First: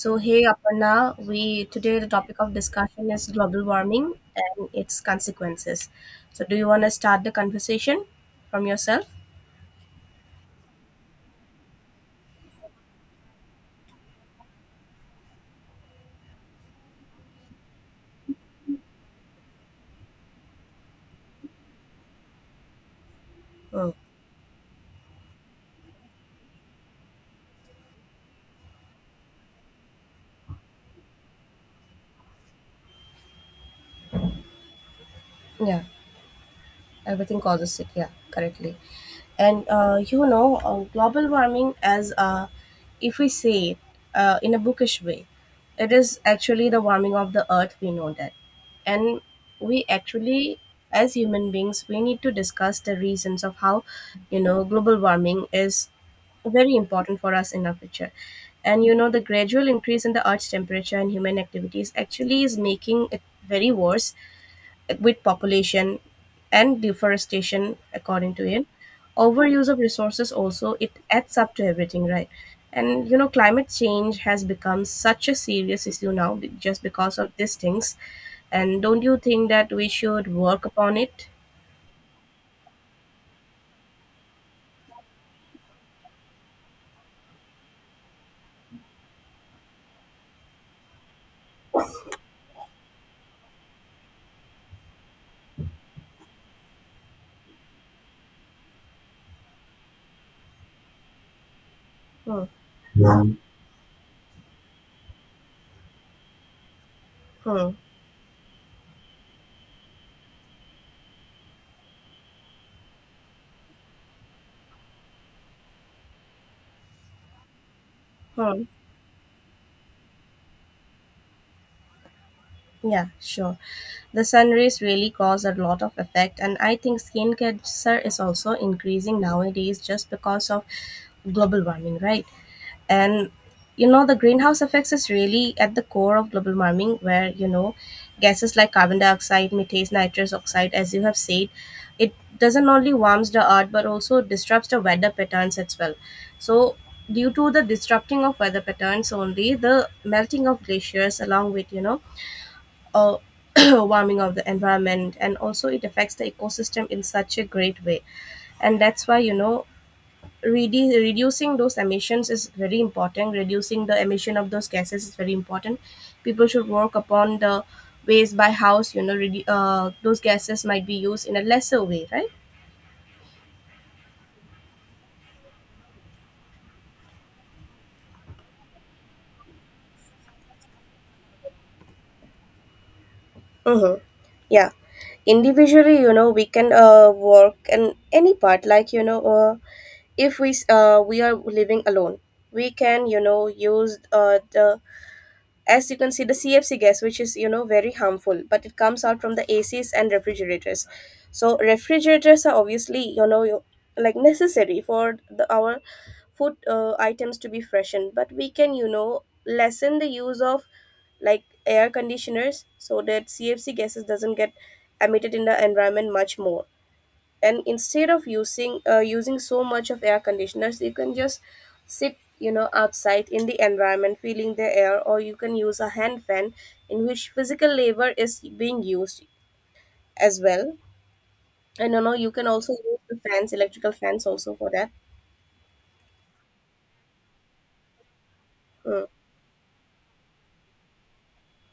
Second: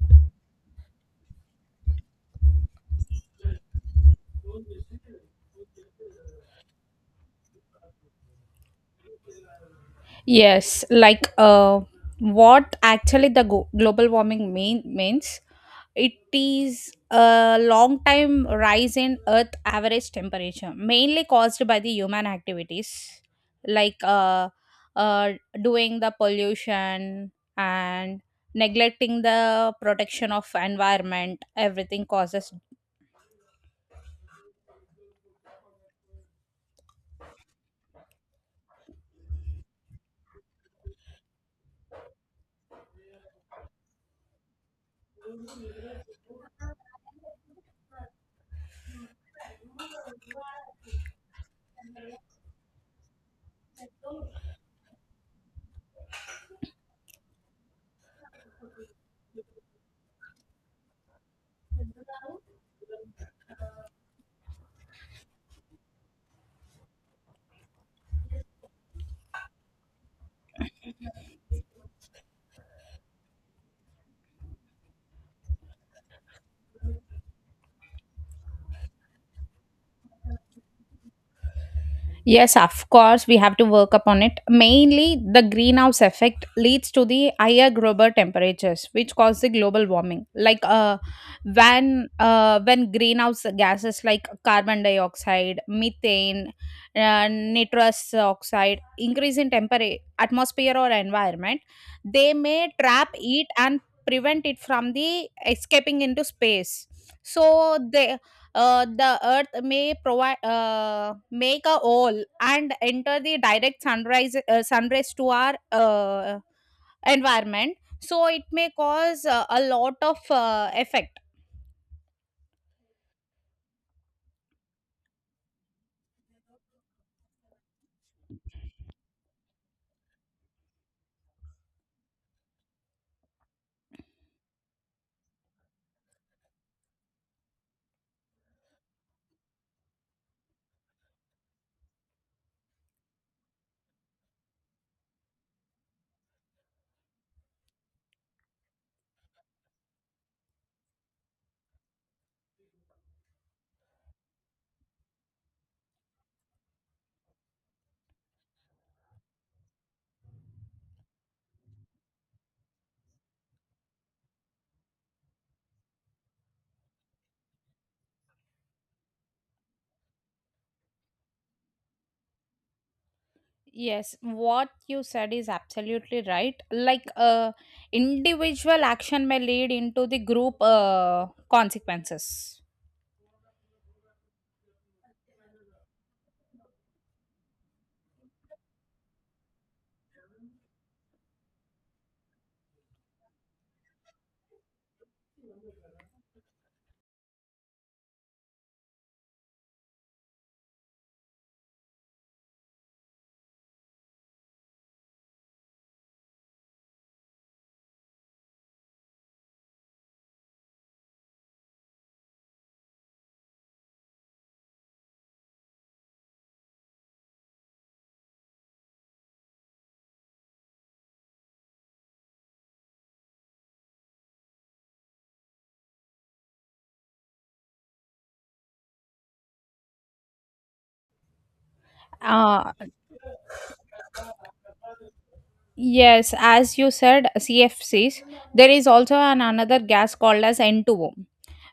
So hey Aparna, we today the topic of discussion is global warming and its consequences. So do you want to start the conversation from yourself? Yes, what actually global warming means, it is a long time rise in Earth average temperature, mainly caused by the human activities Mm. like uh, uh, doing the pollution and neglecting the protection of environment. Everything causes. Yeah. Everything causes it, yeah, correctly. And you know, global warming as, if we say it in a bookish way, it is actually the warming of the earth, we know that. And we actually, as human beings, we need to discuss the reasons of how, you know, global warming is very important for us in our future. And you know, the gradual increase in the earth's temperature and human activities actually is making it very worse, with population and deforestation, according to it, overuse of resources also, it adds up to everything, right? And you know, climate change has become such a serious issue now, just because of these things. And don't you think that we should work upon it? Yes, of course, we have to work upon it. Mainly, the greenhouse effect leads to the higher global temperatures, which cause the global warming. When greenhouse gases like carbon dioxide, methane, nitrous oxide increase in temperature, atmosphere or environment, they Hmm. may trap heat and prevent it from the escaping into space. Hmm. So they the earth may provide make a hole and enter the direct sunrise sunrays to our environment, so it Hmm. may cause a lot of effect. Yeah, sure. The sun rays really cause a lot of effect, and I think skin cancer is also increasing nowadays just because of global warming, right? And you know, the greenhouse effects is really at the core of global warming, where you know, gases like carbon dioxide, methane, nitrous oxide, as you have said, it doesn't only warms the earth but also disrupts the weather patterns as well. So due to the disrupting of weather patterns only, the melting of glaciers along with, you know, uh, warming of the environment, and also it affects the ecosystem in such a great way. And that's why you know, reducing those emissions is very important. Reducing the emission of those gases is very important. People should work upon the ways by house, you know, those gases might be used in a lesser way, right? Yes, what you said is absolutely right. Individual action may lead into the group consequences. Mm-hmm. Yeah. Individually, you know, we can work in any part. Like you know, if we are living alone, we can you know use, the, as you can see, the CFC gas, which is you know very harmful, but it comes out from the ACs and refrigerators. So refrigerators are obviously you know, like necessary for the, our food items to be freshened, but we can you know lessen the use of like air conditioners, so that CFC gases doesn't get emitted in the environment much more. And instead of using so much of air conditioners, you can just sit you know outside in the environment feeling the air, or you can use a hand fan, in which physical labor is being used as well. And you know, you can also uh use the fans, electrical fans, also for that. yes, as you said, CFCs, there is Mm. also an another gas called as N2O,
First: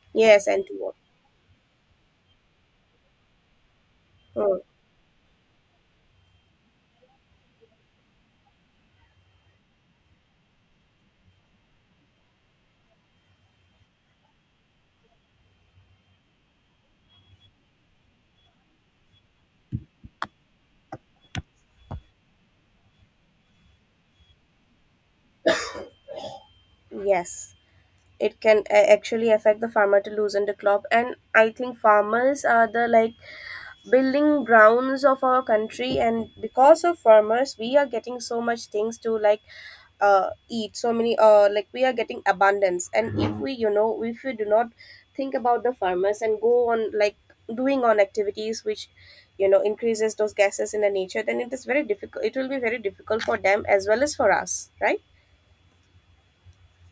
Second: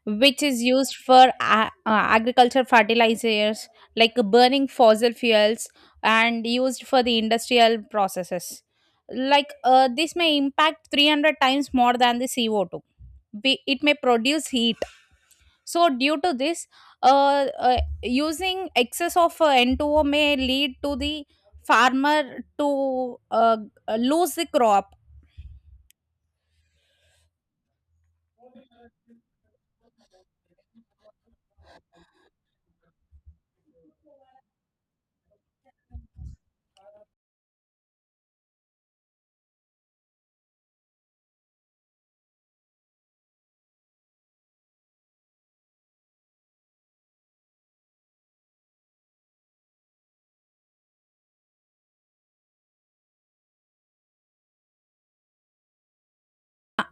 which Yes, is and to work. used for agriculture fertilizers, like Mm. burning fossil fuels and used for the industrial processes. This may impact 300 times more than the CO2. It may produce heat, so due to this, using excess of N2O may lead to the farmer to lose the crop. Yes, it can actually affect the farmer to loosen the crop. And I think farmers are the like building grounds of our country, and because of farmers we are getting so much things to like eat, so many like we are getting abundance. And if we you know, if we do not think about the farmers and go on like doing on activities which you know increases those gases in the nature, then it is very difficult, it will be very difficult for them as well as for us, right?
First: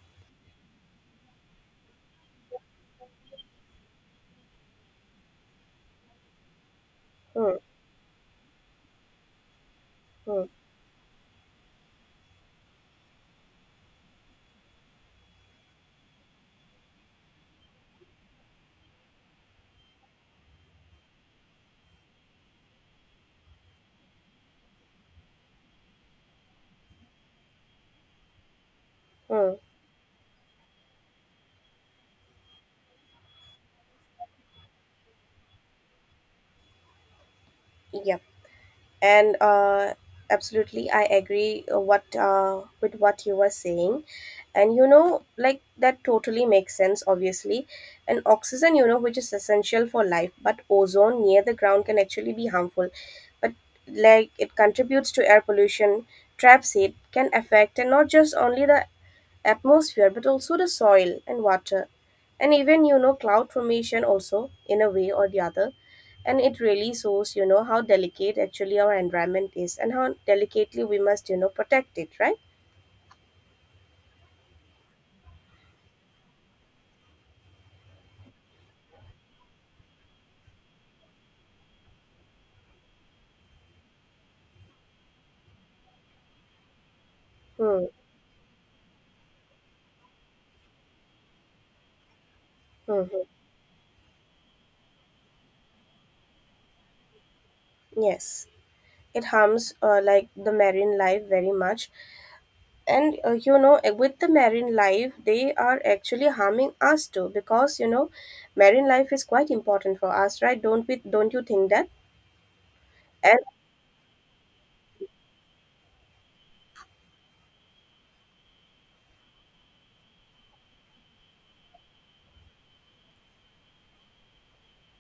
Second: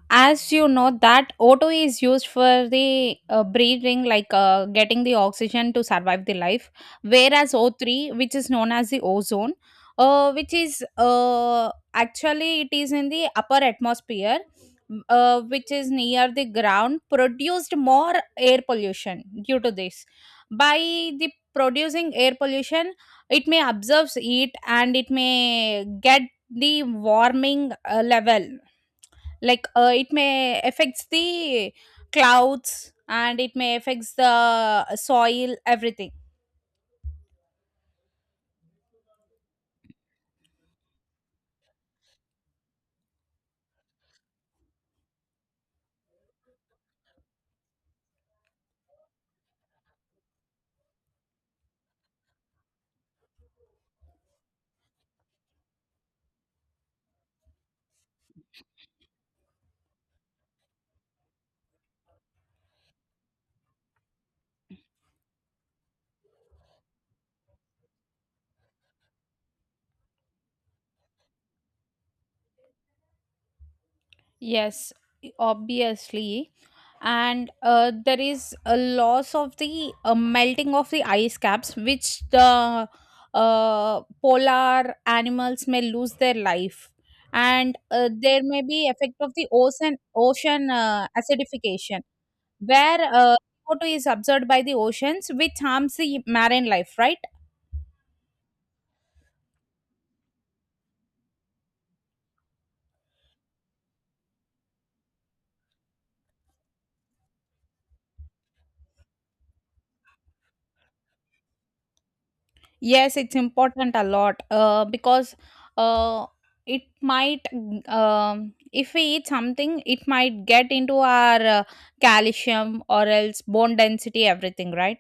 As you know that auto is used for the breathing, getting the oxygen to survive the life, whereas Hmm. O three, which is known as the ozone, Hmm. which is actually it is in the upper atmosphere, which is near the ground, produced more air pollution. Due to this, by the producing air pollution, it may absorb heat and it may get the warming level. Hmm. It may affects the clouds and it may affects the soil, everything. Yeah. And absolutely, I agree what with what you were saying. And you know, like that totally makes sense, obviously. And oxygen, you know, which is essential for life, but ozone near the ground can actually be harmful. But like, it contributes to air pollution, traps, it can affect and not just only the atmosphere but also the soil and water, and even you know, cloud formation also in a way or the other. And it really shows, you know, how delicate actually our environment is and how delicately we must, you know, protect it, right? Yes, obviously. And there is a loss of the melting of the ice caps, which the polar animals may lose their life. And Hmm. There may be effect of the ocean ocean acidification, where Hmm. Hmm. CO2 is absorbed by the oceans, which harms the marine life, right? Yes, it harms like the marine life very much. And you know, with the marine life, they are actually harming us too, because you know, marine life is quite important for us, right? don't We don't you think that? Yes, it's And important a lot because uh, it might, if we eat something, it might get into our calcium or else bone density, everything, right?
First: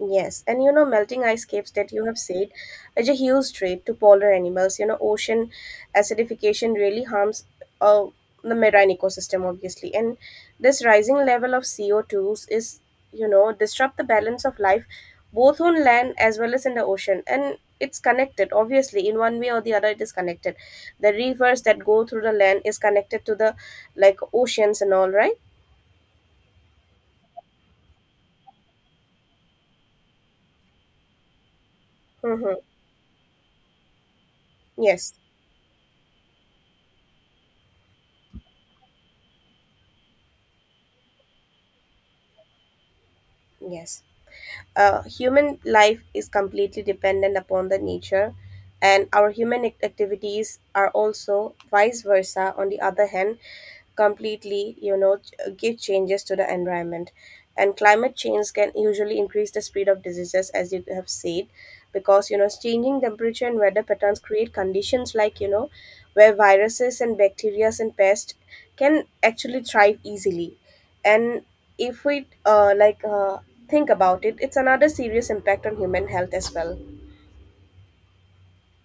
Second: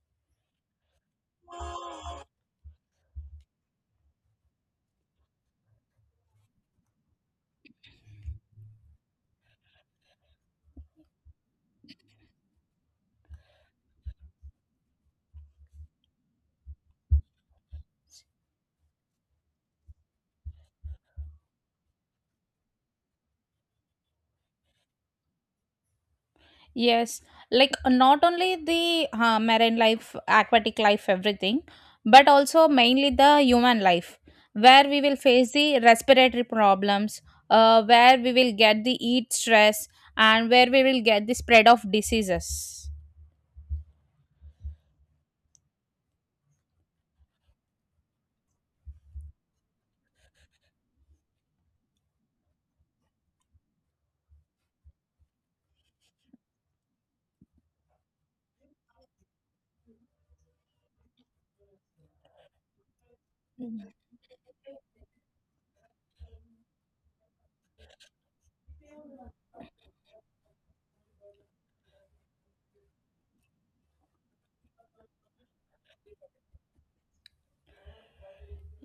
yes, and you know, melting ice caps that you have said is a huge threat to polar animals. You know, ocean acidification really harms uh, the marine ecosystem, obviously. And this rising level of CO2s is, you know, disrupt the balance of life both on land as well as in the ocean. And it's connected, obviously, in one way or the other, it is connected. The rivers that go through the land is connected to the like oceans and all, right? Yes, not only the marine life, aquatic life, everything, but Mm-hmm. also mainly the human life, where we Yes, will face the respiratory problems, where we will get the heat stress, and where we will get the spread of diseases. yes. Human life is completely dependent upon the nature, and our activities are also vice versa. On the other hand, completely, you know, give changes to the environment. And climate change can usually increase the speed of diseases, as you have said, because you know, changing temperature and weather patterns create conditions like you know, where viruses and bacteria and pests can actually thrive easily. And if we like, think about it, it's another serious impact on human health as well.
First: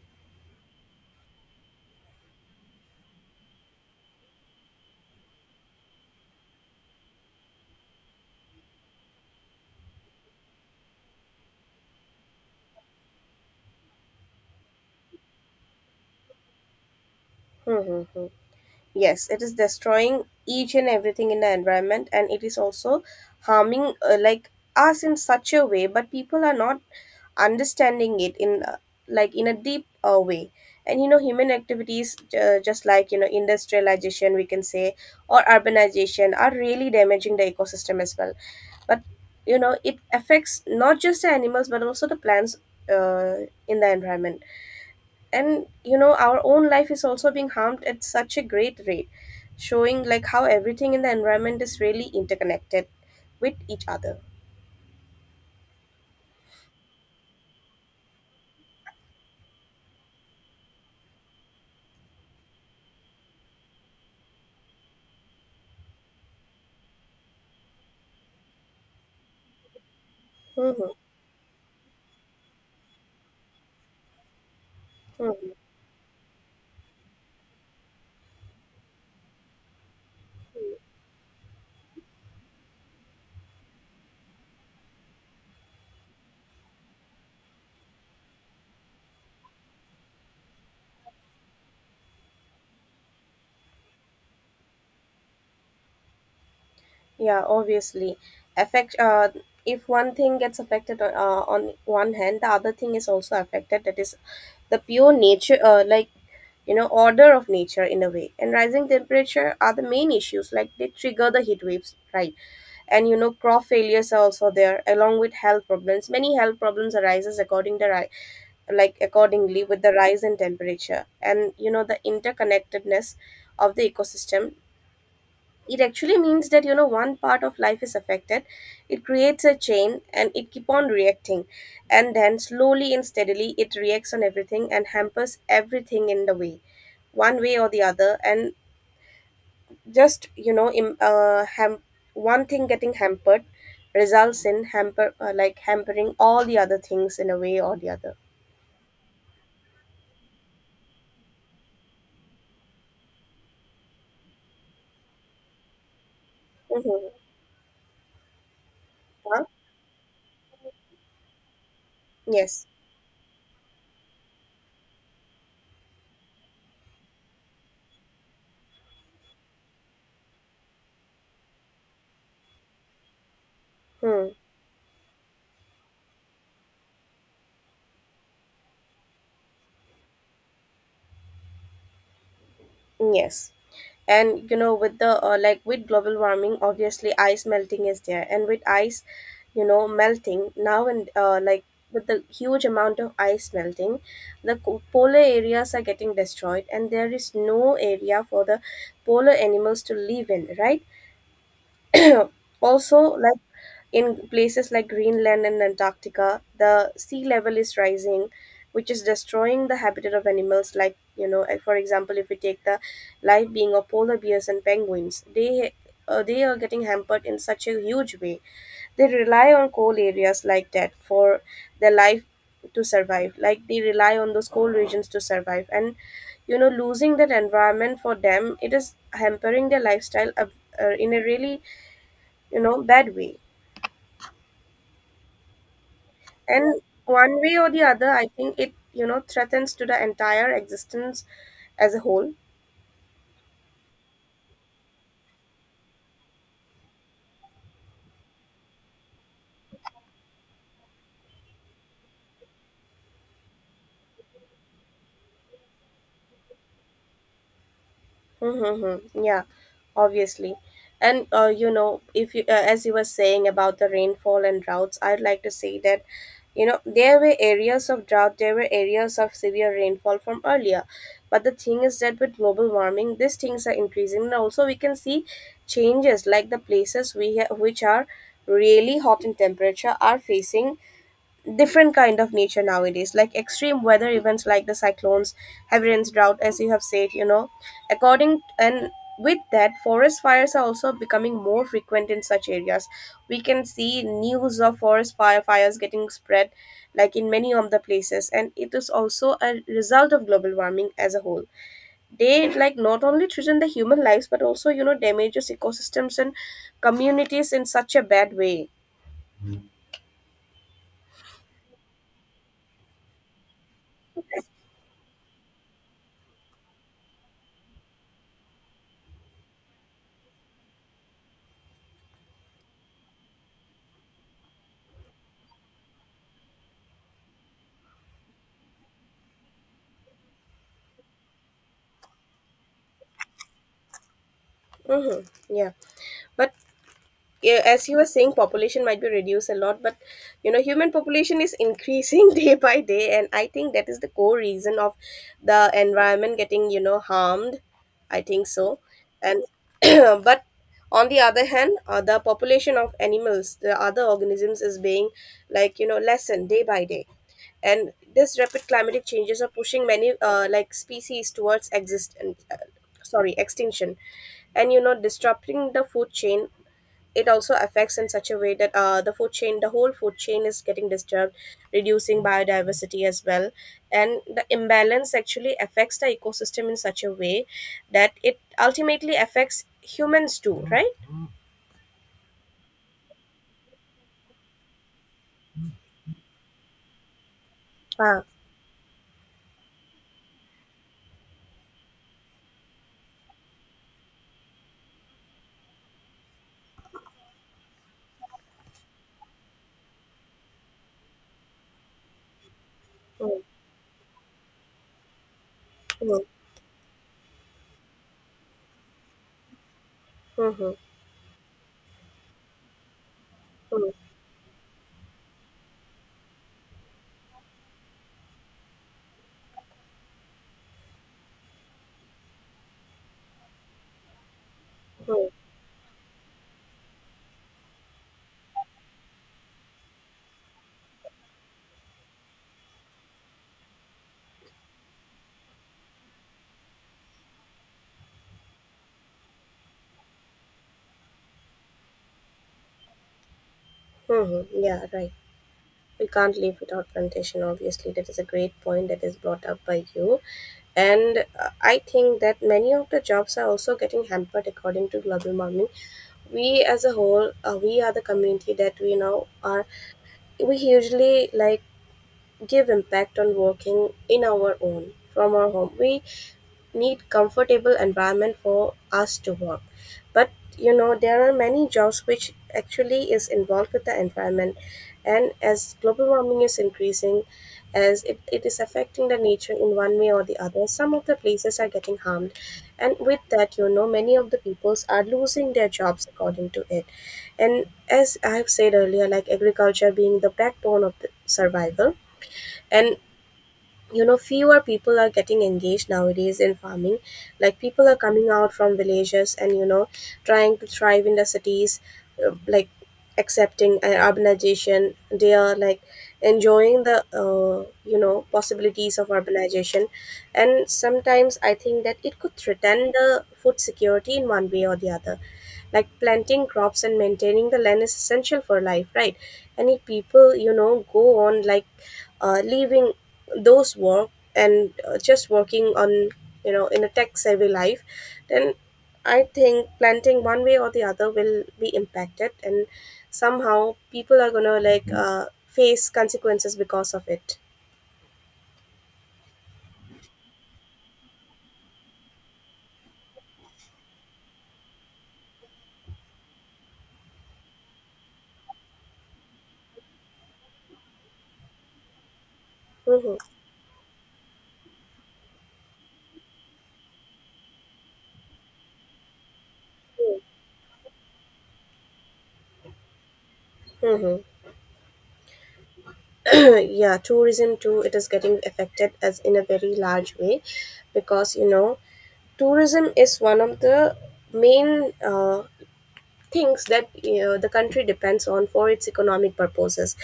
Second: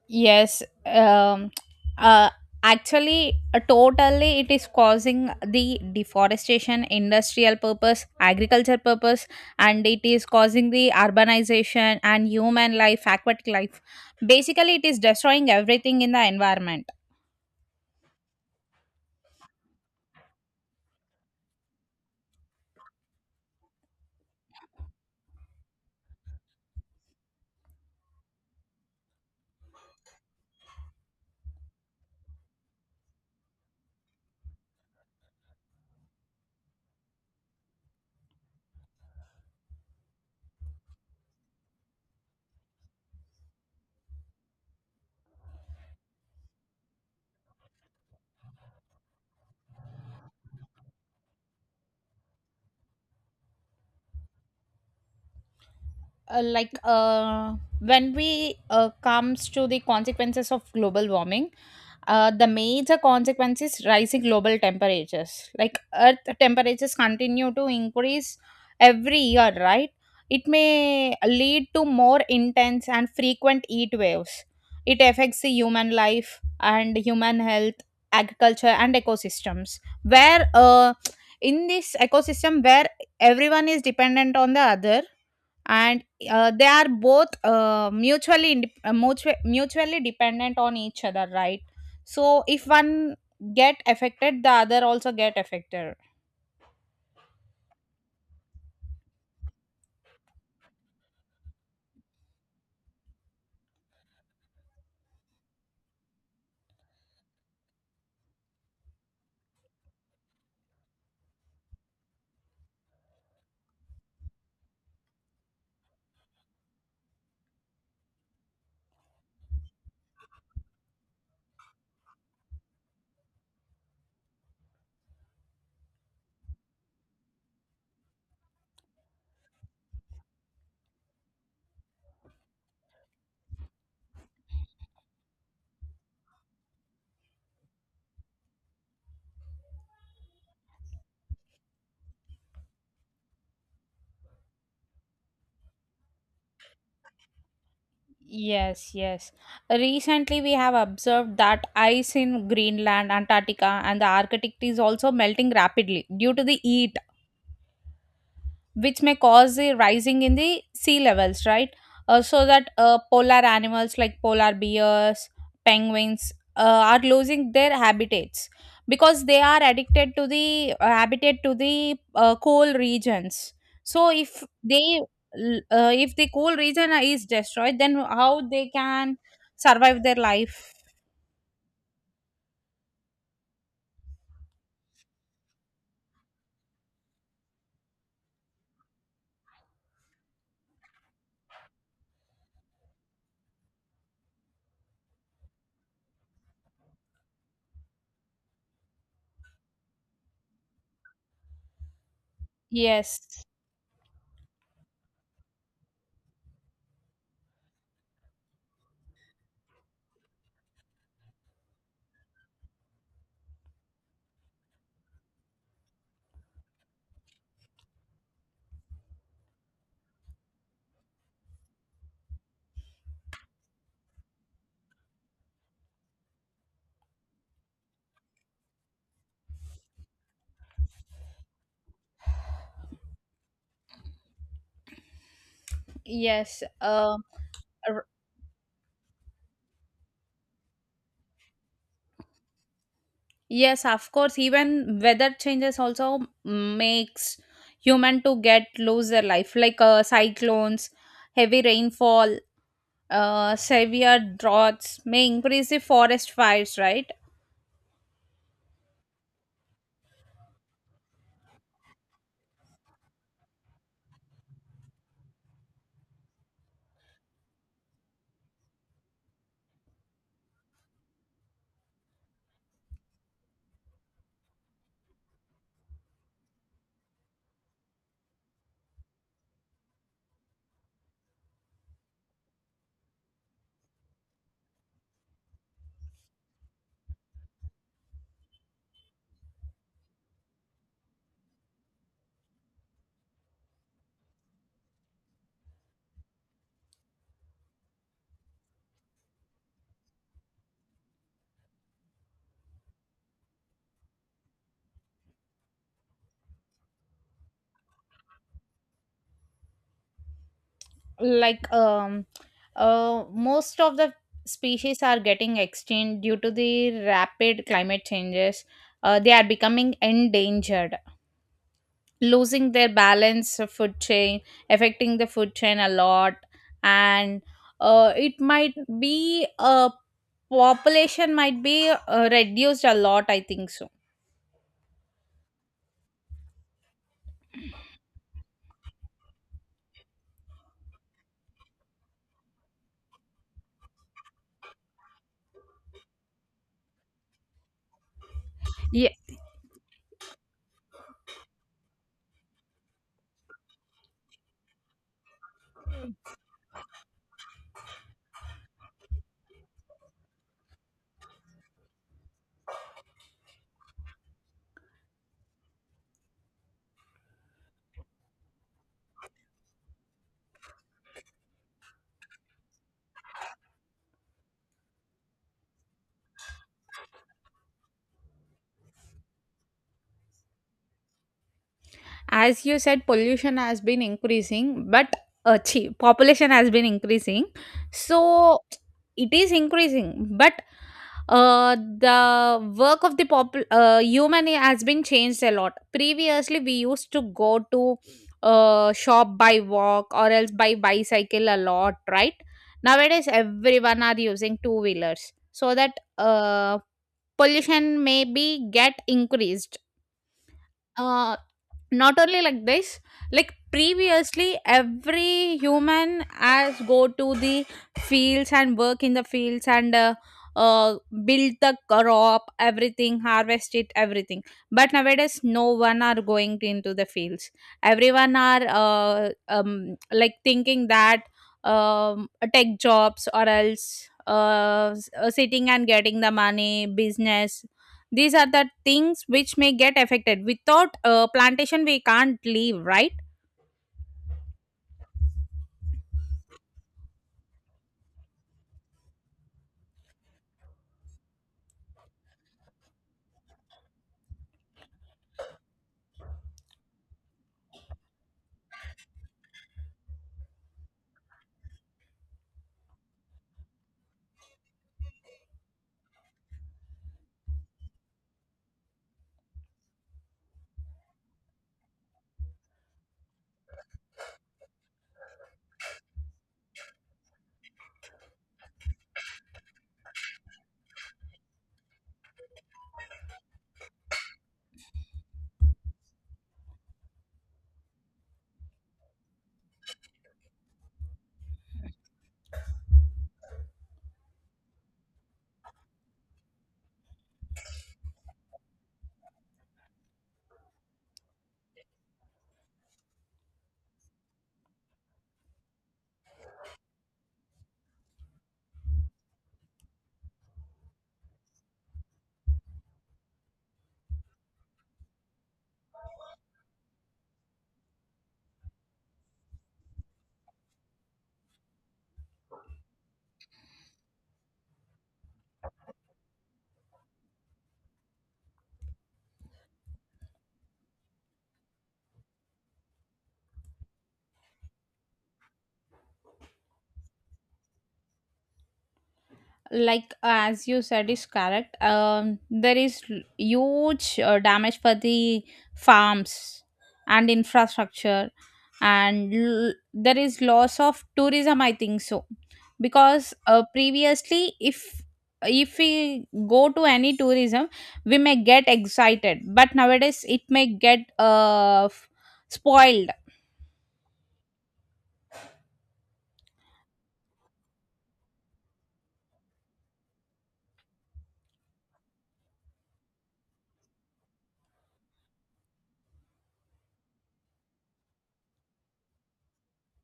Yes, um, uh, actually, totally, it is causing the deforestation, industrial purpose, agriculture purpose, and it is causing the urbanization and human life, aquatic life. Basically, it is destroying everything in the environment. Hmm. Hmm. Hmm. Yes, it is destroying each and everything in the environment, and it is also harming like us in such a way, but people are not understanding it in like in a deep way. And you know, human activities, just like you know, industrialization, we can say, or urbanization, are really damaging the ecosystem as well. But you know, it affects not just the animals but also the plants in the environment. And you know, our own life is also being harmed at such a great rate, showing like how everything in the environment is really interconnected with each other. uh, like uh, when we comes to the consequences of global warming, the major consequence is rising global temperatures, like earth temperatures continue to increase every year, right? It Mhm. may lead to more intense and frequent heat waves. It affects the Mhm. human life and human health, agriculture and ecosystems, where in this ecosystem where everyone is dependent on the other, and they are both mutually mutually dependent on each other, right? So if one get affected, the other also get affected. Yeah, obviously. Affect uh, if one thing gets affected on one hand, the other thing is also affected. That is the pure nature, like you know, order of nature in a way. And rising temperature are the main issues, like they trigger the heat waves, right? And you know, crop failures are also there, along with health problems. Many health problems arises according to like accordingly with the rise in temperature. And you know, the interconnectedness of the ecosystem, it actually means that you know, one part of life is affected, it creates a chain and it keep on reacting, and then slowly and steadily it reacts on everything and hampers everything in the way, one way or the other. And just you know, one thing getting hampered results in hamper like hampering all the other things in a way or the other. Yes, yes. Recently, we have observed that ice in Greenland, Antarctica, and the Arctic is also melting rapidly due to the heat, Mm-hmm. which may Huh? cause the rising in the sea levels, right? So Yes. that polar animals like polar bears, penguins are losing their habitats, because they are addicted to the habitat to the cool regions. So Hmm. if they if the cool region is destroyed, then how they can survive their life? Yes, and you know, with the, like, with global warming, obviously, ice melting is there. And with ice, you know, melting now, and like, with the huge amount of ice melting, the polar areas are getting destroyed, and there is no area for the polar animals to live in, right? Also, like Yes, in places like Greenland and Antarctica, the sea level is rising, which is destroying the habitat of animals. Like you know, like, for example, if we take the life being of polar bears and penguins, they are getting hampered in such a huge way. They rely on coal areas like that for their life to survive. Like they rely on those coal regions to survive, and you know, losing that environment for them, it is hampering their lifestyle, in a really you know bad way. yes. And one way or the r- other, I think it you know threatens to the entire existence as a whole. Yes, of course. Even weather changes also makes human to get lose their life, like cyclones, heavy rainfall, severe droughts may increase the forest fires. Right. Mm-hmm. Yeah, obviously. And you know, if you as you were saying about the rainfall and droughts, I'd like to say that you know, there were areas of drought, there were areas of severe rainfall from earlier. But the thing is that with global warming, these things are increasing. And also we can see changes like the places which are really hot in temperature are facing different kind of nature nowadays, like extreme weather events like the cyclones, heavy rains, drought, as you have said. You know, according and with that, forest fires are also becoming more frequent in such areas. We can see news of forest fires getting spread like in many of the places, and it is also a result of global warming as a whole. They like not only threaten the human lives, but also you know damages ecosystems and communities in such a bad way. like um, Most of the species are getting extinct due to the rapid climate changes. They are becoming endangered, losing their balance of food chain, affecting the food chain a lot. And it might be a population might be reduced a lot, I think so. Mm-hmm. Yeah, but yeah, as you were saying, population might be reduced a lot, but human population is increasing day by day, and I think that is the core reason of the environment getting harmed, I think so. And but on the other hand, the population of animals, the other organisms, is being, lessened day by day. And this rapid climatic changes are pushing many species towards exist uh, sorry extinction, and disrupting the food chain. It also affects in such a way that, the food chain, the whole food chain is getting disturbed, reducing biodiversity as well. And the imbalance actually affects the ecosystem in such a way that it ultimately affects humans too, right? As you said, pollution has been increasing, but chi population has been increasing. Ah. So it is increasing, but the work of the pop human has been changed a lot. Previously we used to go to shop by walk or else by bicycle a lot, right? Nowadays Mm, everyone are using two wheelers, so that mm, uh, pollution may be get increased. mhm, uh Not only like this, like mm, previously every human has go to the fields and work in the fields and uh, build the crop, everything, harvest it, everything. But mm, nowadays no one are going to into the fields. Everyone are like thinking that tech jobs or else sitting and getting the money business, these are the things which may get affected. Without plantation, we can't live, right? mhm. Yeah, right, we can't live without plantation, obviously. That is a great point that is brought up by you. And I think that many of the jobs are also getting hampered according to global warming. We as a whole, we are the community that we now are. We usually like give impact on working in our own from our home. We need comfortable environment for us to work. But there are many jobs which actually is involved with the environment. And as global warming is increasing, as it is affecting the nature in one way or the other, some of the places are getting harmed. And with that, many of the peoples are losing their jobs according to it. And as I have said earlier, like agriculture being the backbone of the survival, and fewer people are getting engaged nowadays in farming. Like people are coming out from villages and, trying to thrive in the cities. uh, like accepting urbanization, they are like enjoying the, possibilities of urbanization. And sometimes I think that it could threaten the food security in one way or the other, like planting crops and maintaining the land is essential for life, right? And if people go on like leaving those work, and just working on, in a tech savvy life, then I think planting one way or the other will be impacted, and somehow people are gonna like face consequences because of it. Like as you said is correct. There is huge damage for the farms and infrastructure, and there is loss of tourism, I think so, Hmm. because previously, if we go to any tourism, we may get excited, but nowadays it may get spoiled. Mm-hmm. Yeah, tourism too, it is getting affected as in a very large way, because tourism is one of the main, things that, the country depends on for its economic purposes.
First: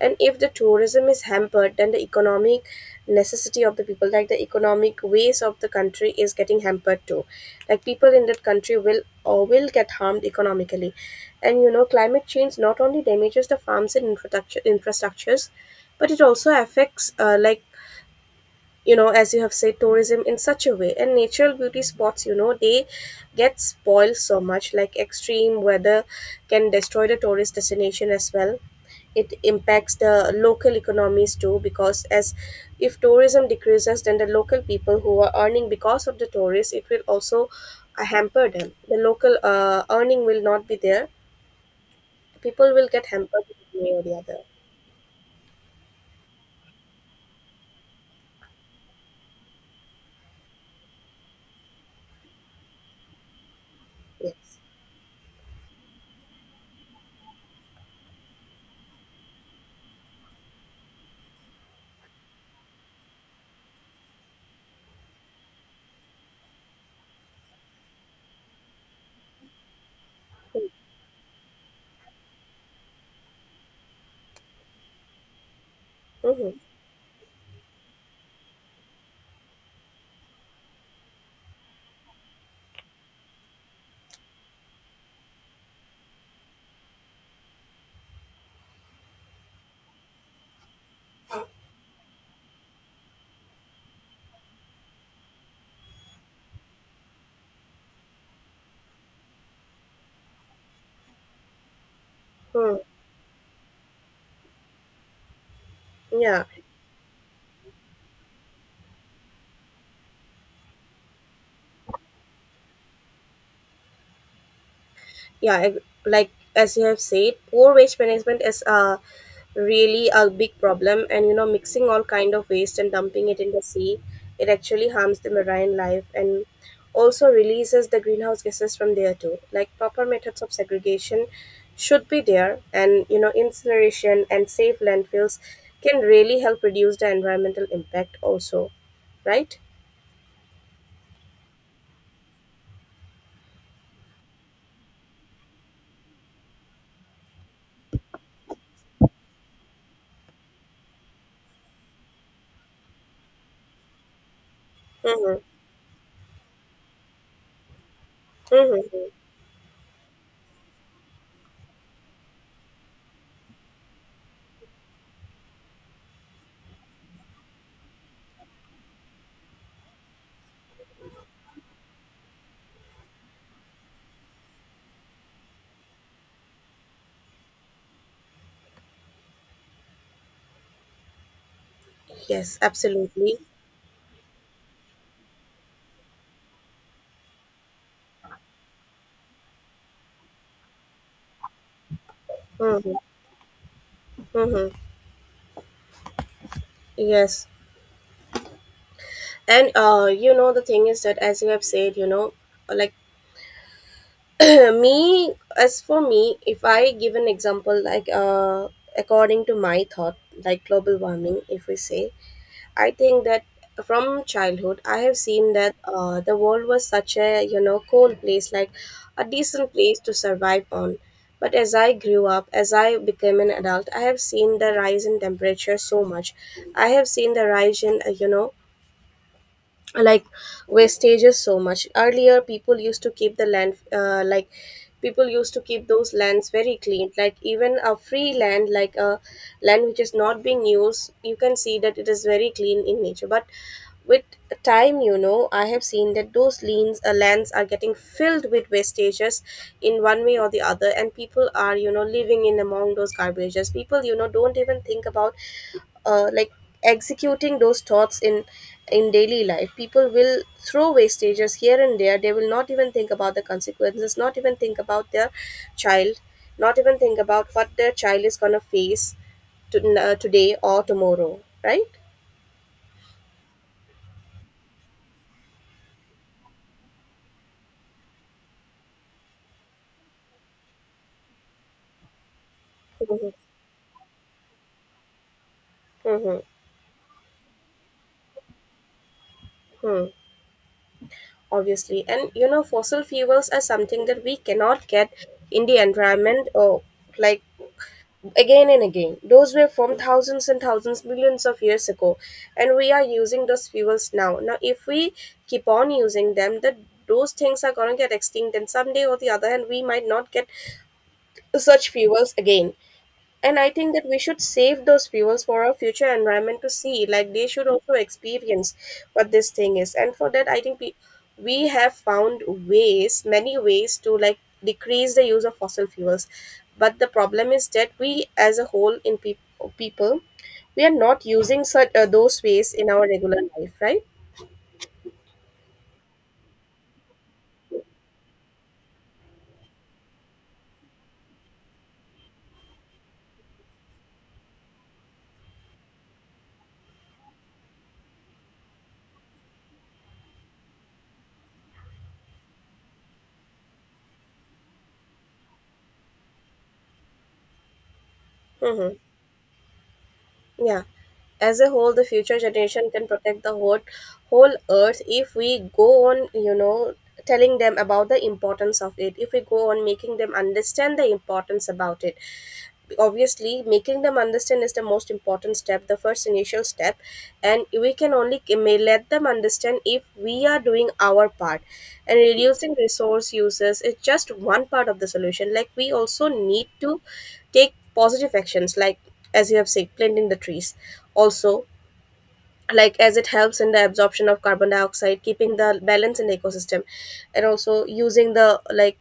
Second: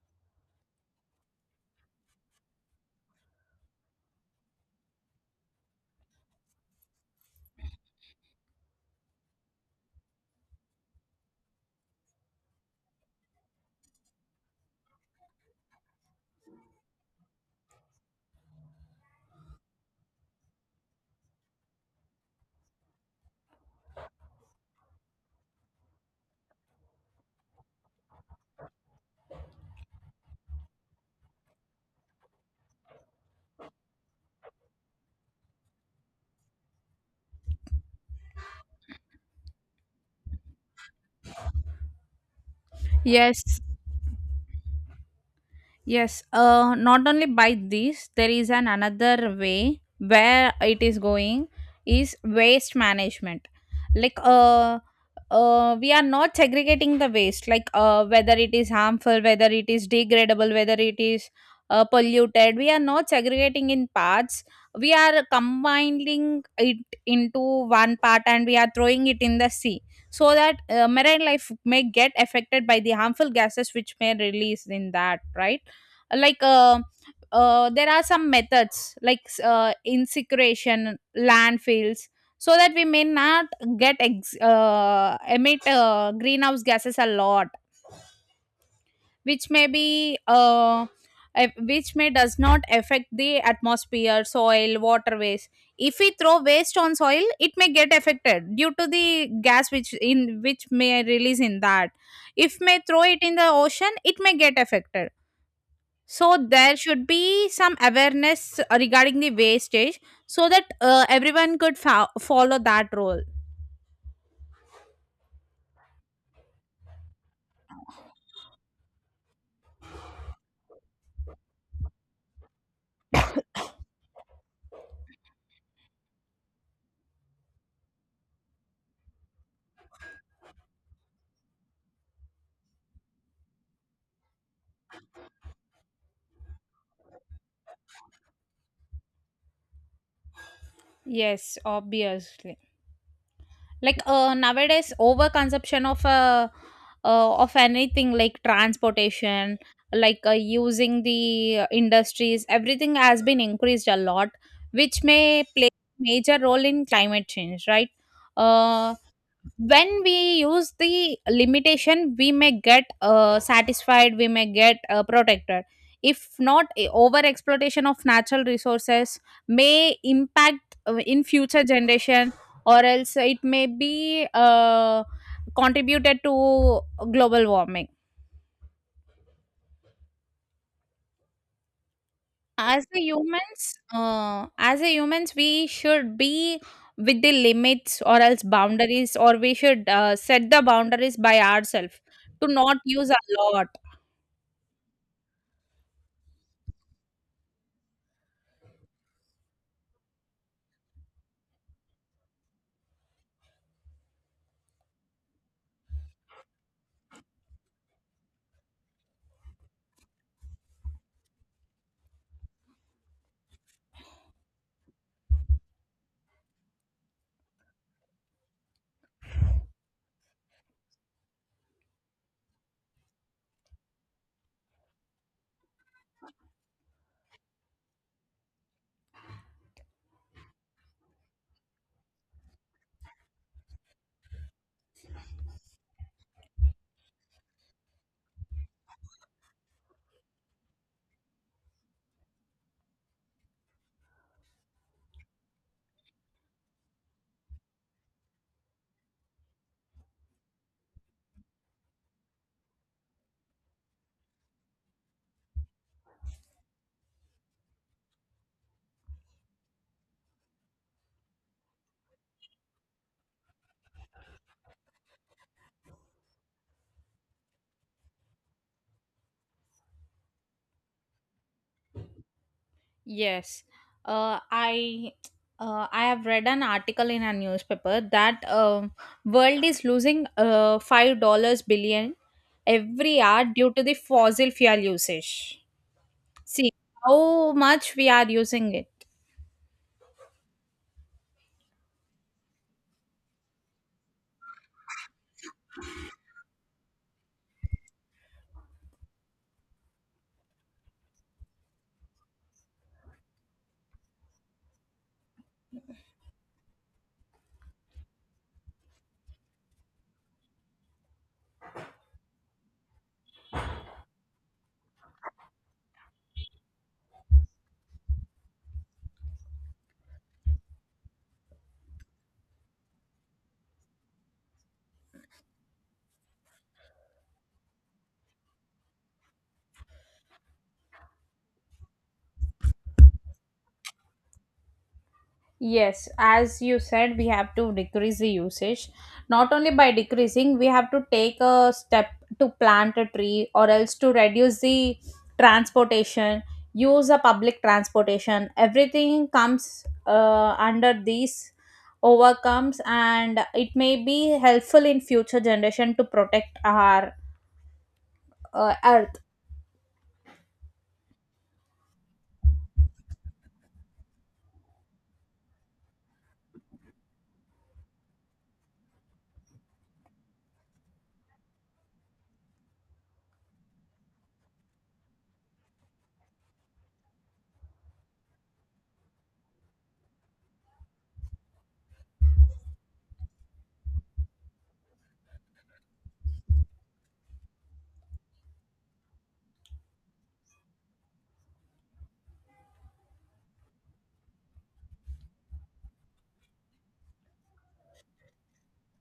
And if the tourism is hampered, then the economic necessity of the people, like the economic ways of the country, is getting hampered too. Like people in that country will, or will get harmed economically. And climate change not only damages the farms and infrastructures, but it also affects, as you have said, tourism in such a way, and natural beauty spots, they get spoiled so much. Like extreme weather can destroy the tourist destination as well. It impacts the local economies too, because, as if tourism decreases, then the local people who are earning because of the tourists, it will also hamper them. The local earning will not be there. People will get hampered Yes. in one way or the other. Yes, not only by this, there is an another way where it is going is waste management. Like Yes. uh, we are not segregating the waste, like whether it is harmful, whether it is degradable, whether it is polluted. We are not segregating in parts. We are combining it into one part, and we are throwing it in the sea, so that Hmm. Marine life may get affected by the harmful gases which may release in that, right? like Mm-hmm. uh, there are some methods like incineration, landfills, so that we may not emit greenhouse gases a lot, which may be which may does not affect the atmosphere, soil, waterways. If we throw waste on soil, it may get affected due to the gas which in which may release in that. If Hmm. may throw it in the ocean, it may get affected. So Yeah, there should be some awareness regarding the wastage, so that everyone could follow that role. yeah, like as you have said, poor waste management is really a big problem. And mixing all kind of waste and dumping it in the sea, it actually harms the marine life and also releases the greenhouse gases from there too. Like proper methods of segregation should be there, and incineration and safe landfills can really help reduce the environmental impact also, right? Yes, obviously. Nowadays, overconsumption of anything, like transportation, using the industries, everything has been increased a lot, which Mm-hmm. may play major role in climate change, right? Uh, Mm-hmm. when we use the limitation, we may get satisfied, we may get protected. If not, a over exploitation of natural resources may impact in future generation, or else it may be contributed to global warming. Yes, absolutely. As a humans we should be with the limits or else boundaries, or we should set the boundaries by ourselves to not Mm-hmm. use a lot. Mm-hmm. Yes, and the thing is that, as you have said, like me, as for me, if I give an example, according to my thought, like global warming, if we say, I think that from childhood I have seen that, the world was such a, cold place, like a decent place to survive on. But as I grew up, as I became an adult, I have seen the rise in temperature so much. I have seen the rise in, like wastages so much. Earlier people used to keep the land, people used to keep those lands very clean, like even a free land, like a land which is not being used, you can see that it is very clean in nature. But with time, I have seen that those lanes lands are getting filled with wastages in one way or the other, and people are, living in among those garbages. People don't even think about, uh, like executing those thoughts in daily life. People will throw wastages here and there. They will not even think about the consequences, not even think about their child, not even think about what their child is going to face to, today or tomorrow, right? Yes, I I have read an article in a newspaper that world is losing $5 billion every Mm-hmm. hour due to the fossil fuel usage. Mm-hmm. See how much we are using it. Hmm. Obviously, and fossil fuels are something that we cannot get in the environment, or like again and again. Those were from thousands and thousands, millions of years ago, and we are using those fuels now. Now, if we keep on using them, that those things are going to get extinct, and someday or the other hand, we might not get such fuels again. And I think that we should save those fuels for our future environment to see. Like they should also experience what this thing is. And for that, I think we have found ways, many ways to like decrease the use of fossil fuels. But the problem is that we, as a whole, in people, we are not using such those ways in our regular life, right? Yes, as you said, we have to decrease the usage. Not only by decreasing, we have to take a step to plant a tree or else to reduce the transportation, use a public transportation. Everything comes under these overcomes, and it may be helpful in future generation to protect our Mm-hmm. earth. Yeah. As a whole, the future generation can protect the whole earth, if we go on, telling them about the importance of it, if we go on making them understand the importance about it. Obviously, making them understand is the most important step, the first initial step. And we can only may let them understand if we are doing our part. And reducing resource uses is just one part of the solution. Like we also need to take positive actions, like as you have said, planting the trees also, like as it helps in the absorption of carbon dioxide, keeping the balance in the ecosystem. And also using the like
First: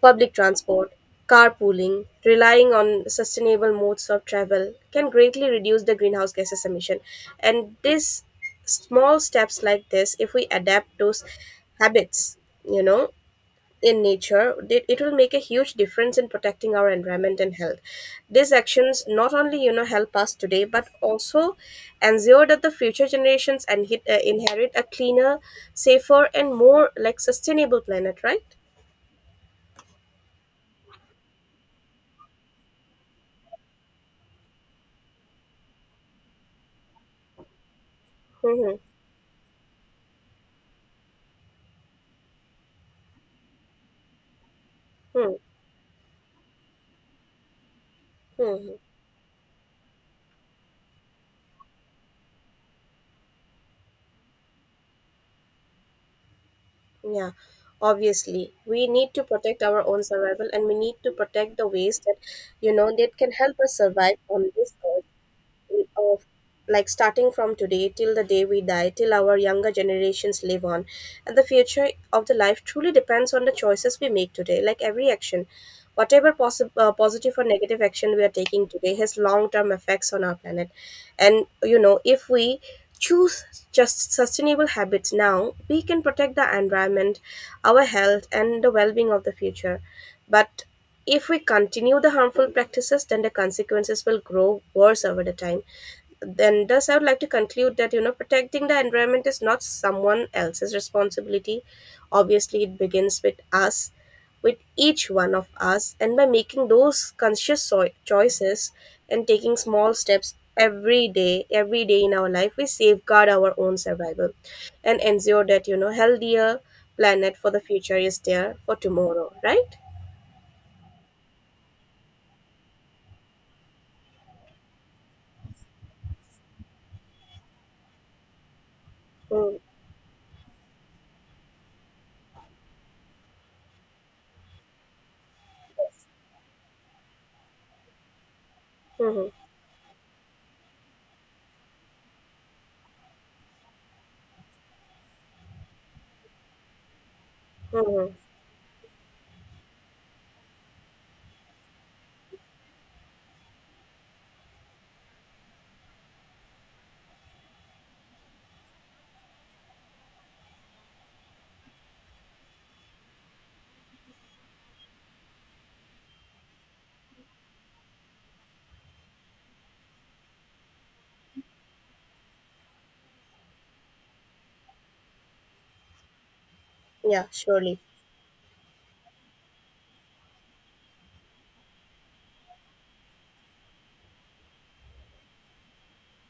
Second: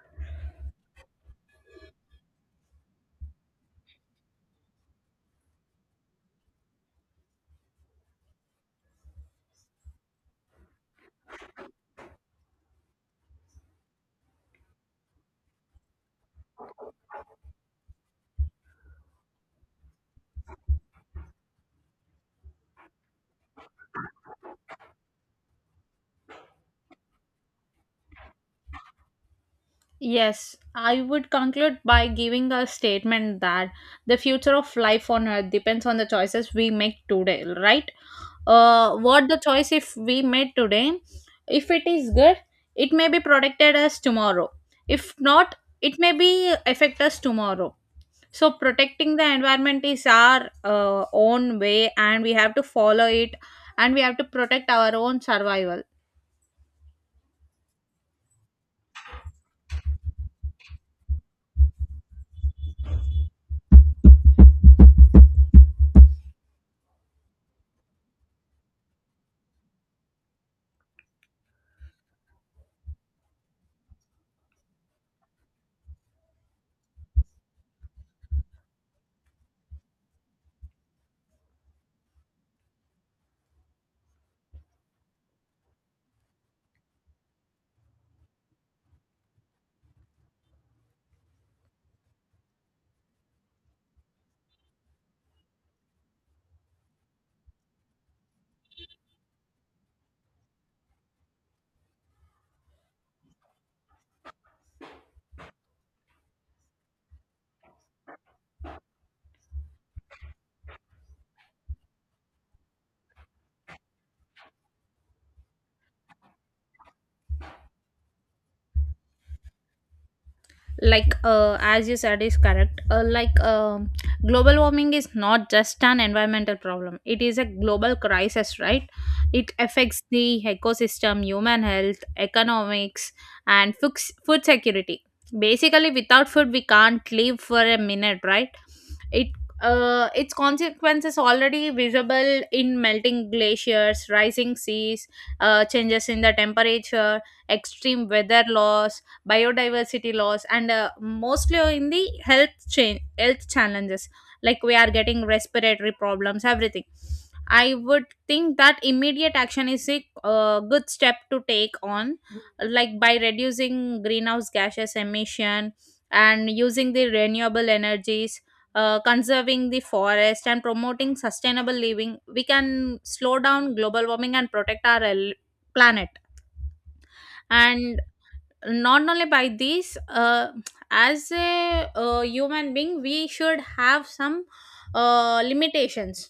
public transport, carpooling, relying on sustainable modes of travel can greatly reduce the greenhouse gases emission. And this small steps like this, if we adapt those habits, you know in nature, it will make a huge difference in protecting our environment and health. These actions not only help us today, but also ensure that the future generations and, inherit a cleaner, safer, and more like sustainable planet. Right? Yes, I would conclude by giving a statement that the future of life on earth depends on the choices we make today, right? Mm-hmm. What the choice if we made today, if it is good, it may be protected us tomorrow. If not, it may be affect us tomorrow. So Mm-hmm. protecting the environment is our own way, and we have to follow it, and we have to protect our own survival. Yeah. Obviously, we need to protect our own survival, and we need to protect the ways that that can help us survive on this earth. Of, like starting from today till the day we die, till our younger generations live on. And the future of the life truly depends on the choices we make today. Like every action, whatever positive or negative action we are taking today has long term effects on our planet. And if we choose just sustainable habits now, we can protect the environment, our health, and the well-being of the future. But if we continue the harmful practices, then the consequences will grow worse over the time. Then, thus, I would like to conclude that, protecting the environment is not someone else's responsibility. Obviously, it begins with us, with each one of us, and by making those conscious choices and taking small steps every day in our life, we safeguard our own survival and ensure that, healthier planet for the future is there for tomorrow, right? As you said is correct. Global warming is not just an environmental problem, it is a global crisis, right? It Mm. affects the ecosystem, human health, economics, and food, food security. Basically, without food we can't live for a minute, right? Mm-hmm. it Its consequences already visible in melting glaciers, rising seas, changes in the temperature, extreme Mm-hmm. weather laws, biodiversity loss, and mostly in the health challenges, like we are getting respiratory problems, everything. I would think that immediate action is a good step to take on, like by reducing greenhouse gases emission and using the renewable energies, conserving the forest and promoting sustainable living, we can slow down global warming and protect our planet. Yeah, surely. And not only by this, as a human being, we should have some limitations.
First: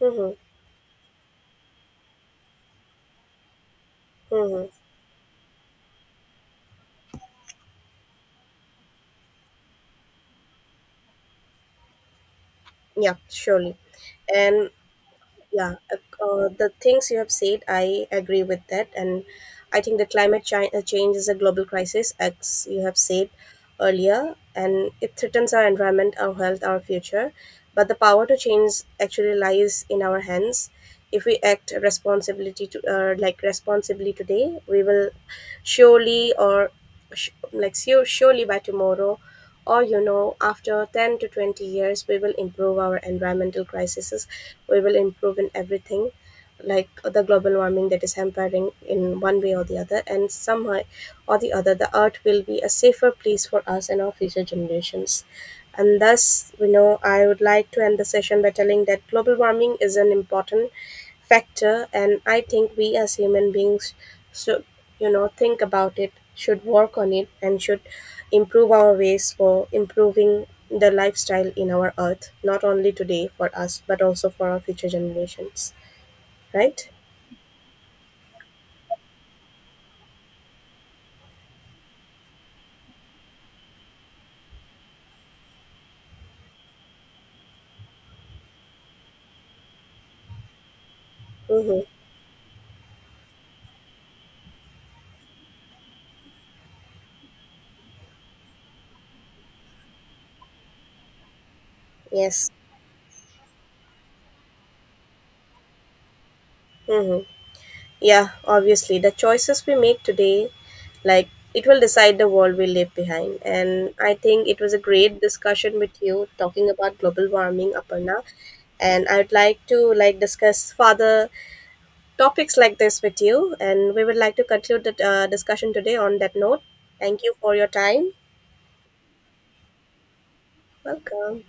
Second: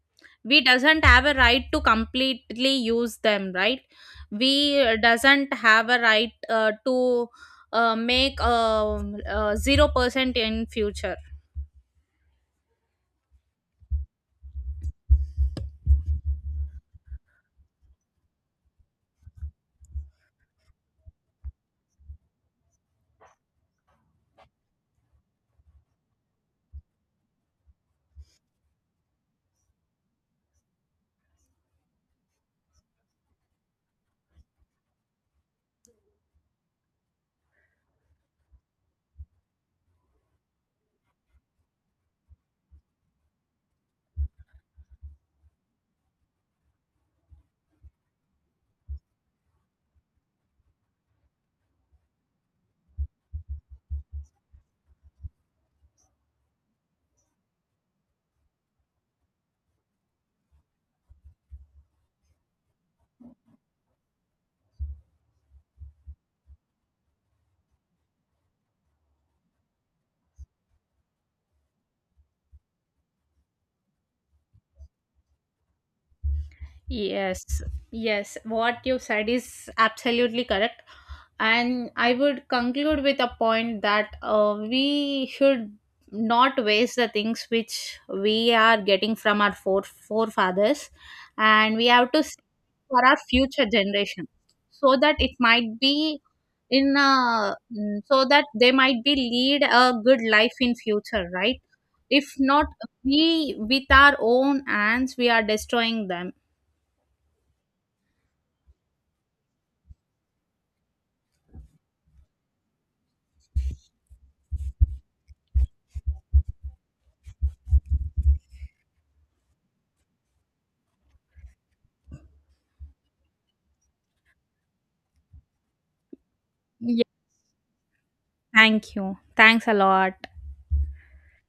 Mm-hmm. We doesn't have a right to completely use them, right? Mm-hmm. We doesn't have a right to make 0% in future. Yeah, surely. And yeah, the things you have said, I agree with that. And I think the change is a global crisis, as you have said earlier, and it threatens our environment, our health, our future. But the power to change actually lies in our hands. If we act responsibility to, responsibly today, we will surely or surely by tomorrow, or after 10 to 20 years, we will improve our environmental crises, we will improve in everything, like the global warming that is hampering in one way or the other, and somehow or the other, the earth will be a safer place for us and our future generations. And thus, I would like to end the session by telling that global warming is an important factor, and I think we as human beings should, think about it, should work on it, and should improve our ways for improving the lifestyle in our earth, not only today for us, but also for our future generations, right? Yes, yes, what you said is absolutely correct. And I would conclude with a point that we should not waste the things which we are getting from our forefathers, and Mm-hmm. we have to save for our future generation, so that it might be in a, so that they might be lead a good life in future, right? If Yes. not, we with our own hands we are destroying them. Mm-hmm. Yeah, obviously. The choices we make today, like, it will decide the world we leave behind. And I think it was a great discussion with you talking about global warming, Aparna. And I would like to, like, discuss further topics like this with you. And we would like to conclude the discussion today on that note. Thank you for your time. Thank you. Thanks a lot. Welcome.